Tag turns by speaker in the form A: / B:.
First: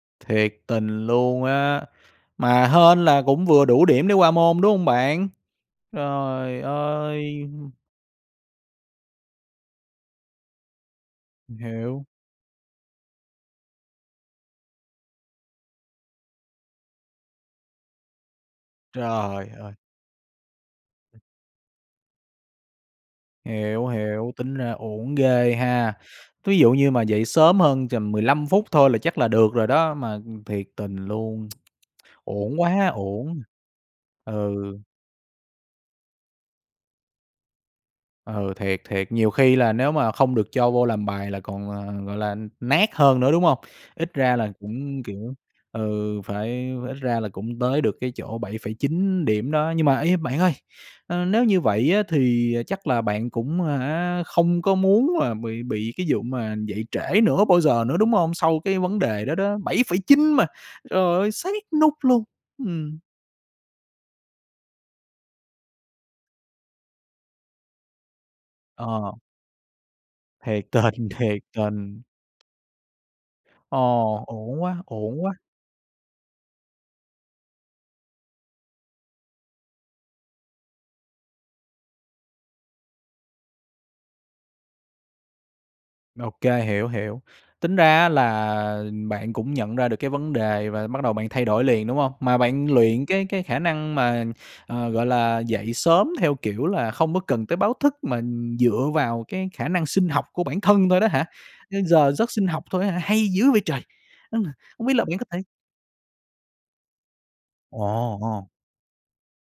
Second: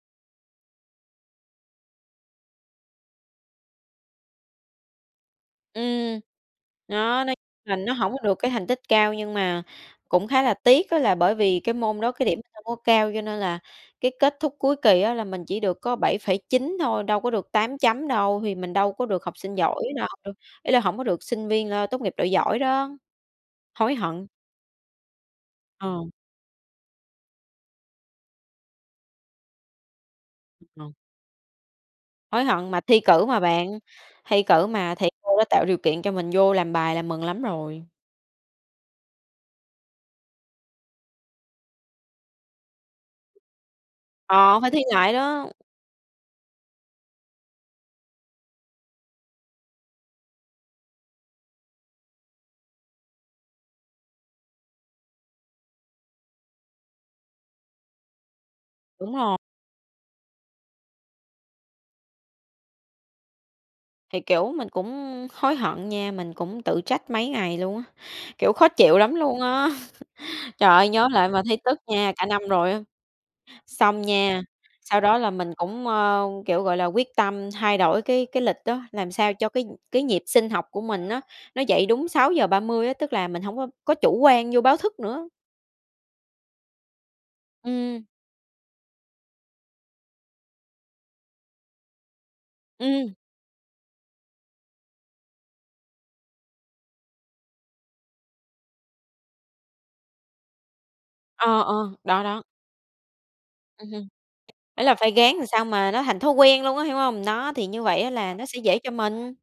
A: Thiệt tình luôn á, mà hên là cũng vừa đủ điểm để qua môn, đúng không bạn?
B: Ừm.
A: Trời
B: Đó, nói
A: ơi!
B: là nó hổng có được cái thành tích cao, nhưng mà cũng khá là tiếc á là bởi
A: Mình
B: vì cái môn
A: hiểu.
B: đó cái điểm không có cao cho nên là cái kết thúc cuối kỳ á là mình chỉ được có 7,9 thôi, đâu có được 8 chấm đâu, thì mình đâu có được học
A: Trời
B: sinh
A: ơi!
B: giỏi đâu. Ý là hổng có được sinh viên, a, tốt nghiệp loại giỏi đó.
A: Hiểu,
B: Hối hận!
A: hiểu, tính ra uổng ghê ha.
B: Ờ.
A: Ví dụ như mà dậy sớm hơn tầm 15 phút thôi là chắc là được rồi đó, mà, ừm, thiệt
B: Ờ.
A: tình luôn,
B: Hối
A: uổng
B: hận mà,
A: quá
B: thi cử mà
A: uổng
B: bạn,
A: à.
B: thi
A: Ừ.
B: cử mà thầy cô đã tạo điều kiện cho mình vô làm bài là mừng lắm rồi.
A: Ừ, thiệt, thiệt, nhiều khi là nếu mà không được cho vô làm bài là còn, à, gọi là, n nát hơn nữa, đúng hông? Ít ra là
B: Ờ, phải thi
A: cũng,
B: lại
A: kiểu
B: đó.
A: ừ, phải ph ít ra là cũng tới được cái chỗ 7,9 điểm đó. Nhưng mà, ê, bạn ơi, ơ, nếu như vậy á thì chắc là bạn cũng à hả, không có muốn là bị bị cái vụ mà dậy trễ nữa bao giờ nữa, đúng hông? Sau cái vấn
B: Đúng
A: đề đó
B: rồ
A: đó, 7,9 mà, trời ơi, sát nút luôn, ừm.
B: Thì, kiểu, mình cũng hối hận nha, mình cũng tự trách mấy ngày luôn á, kiểu, khó chịu
A: Ờ.
B: lắm luôn á.
A: Thiệt
B: Trời ơi, nhớ
A: tình,
B: lại mà
A: thiệt
B: thấy tức
A: tình.
B: nha, cả năm rồi á. Xong
A: Ồ,
B: nha,
A: uổng quá,
B: sau đó
A: uổng
B: là
A: quá!
B: mình cũng, ơ, kiểu, gọi là, quyết tâm thay đổi cái cái lịch á, làm sao cho cái nh cái nhịp sinh học của mình á, nó dậy đúng 6:30 á, tức là mình hông có có chủ quan vô báo thức nữa.
A: Ô kê, hiểu, hiểu. Tính ra
B: Ừm.
A: á là bạn cũng nhận ra được cái vấn đề, và bắt đầu bạn thay đổi liền, đúng hông? Mà bạn luyện
B: Ừm.
A: cái cái khả năng mà, ờ, gọi là, dậy sớm theo kiểu là không có cần tới báo thức mà dựa vào cái khả năng sinh học của bản thân thôi đó hả?
B: Ờ, ờ,
A: Ơ, giờ
B: đó,
A: giấc
B: đó.
A: sinh học thôi á hả? Hay dữ vậy trời!
B: Ừm hưm,
A: Ư,
B: ý
A: không biết
B: là
A: là
B: phải
A: bạn có
B: ráng
A: thể
B: làm sao mà nó thành thói quen luôn á, hiểu hông? Đó, thì
A: Ồ,
B: như vậy á là nó
A: ồ.
B: sẽ dễ cho mình.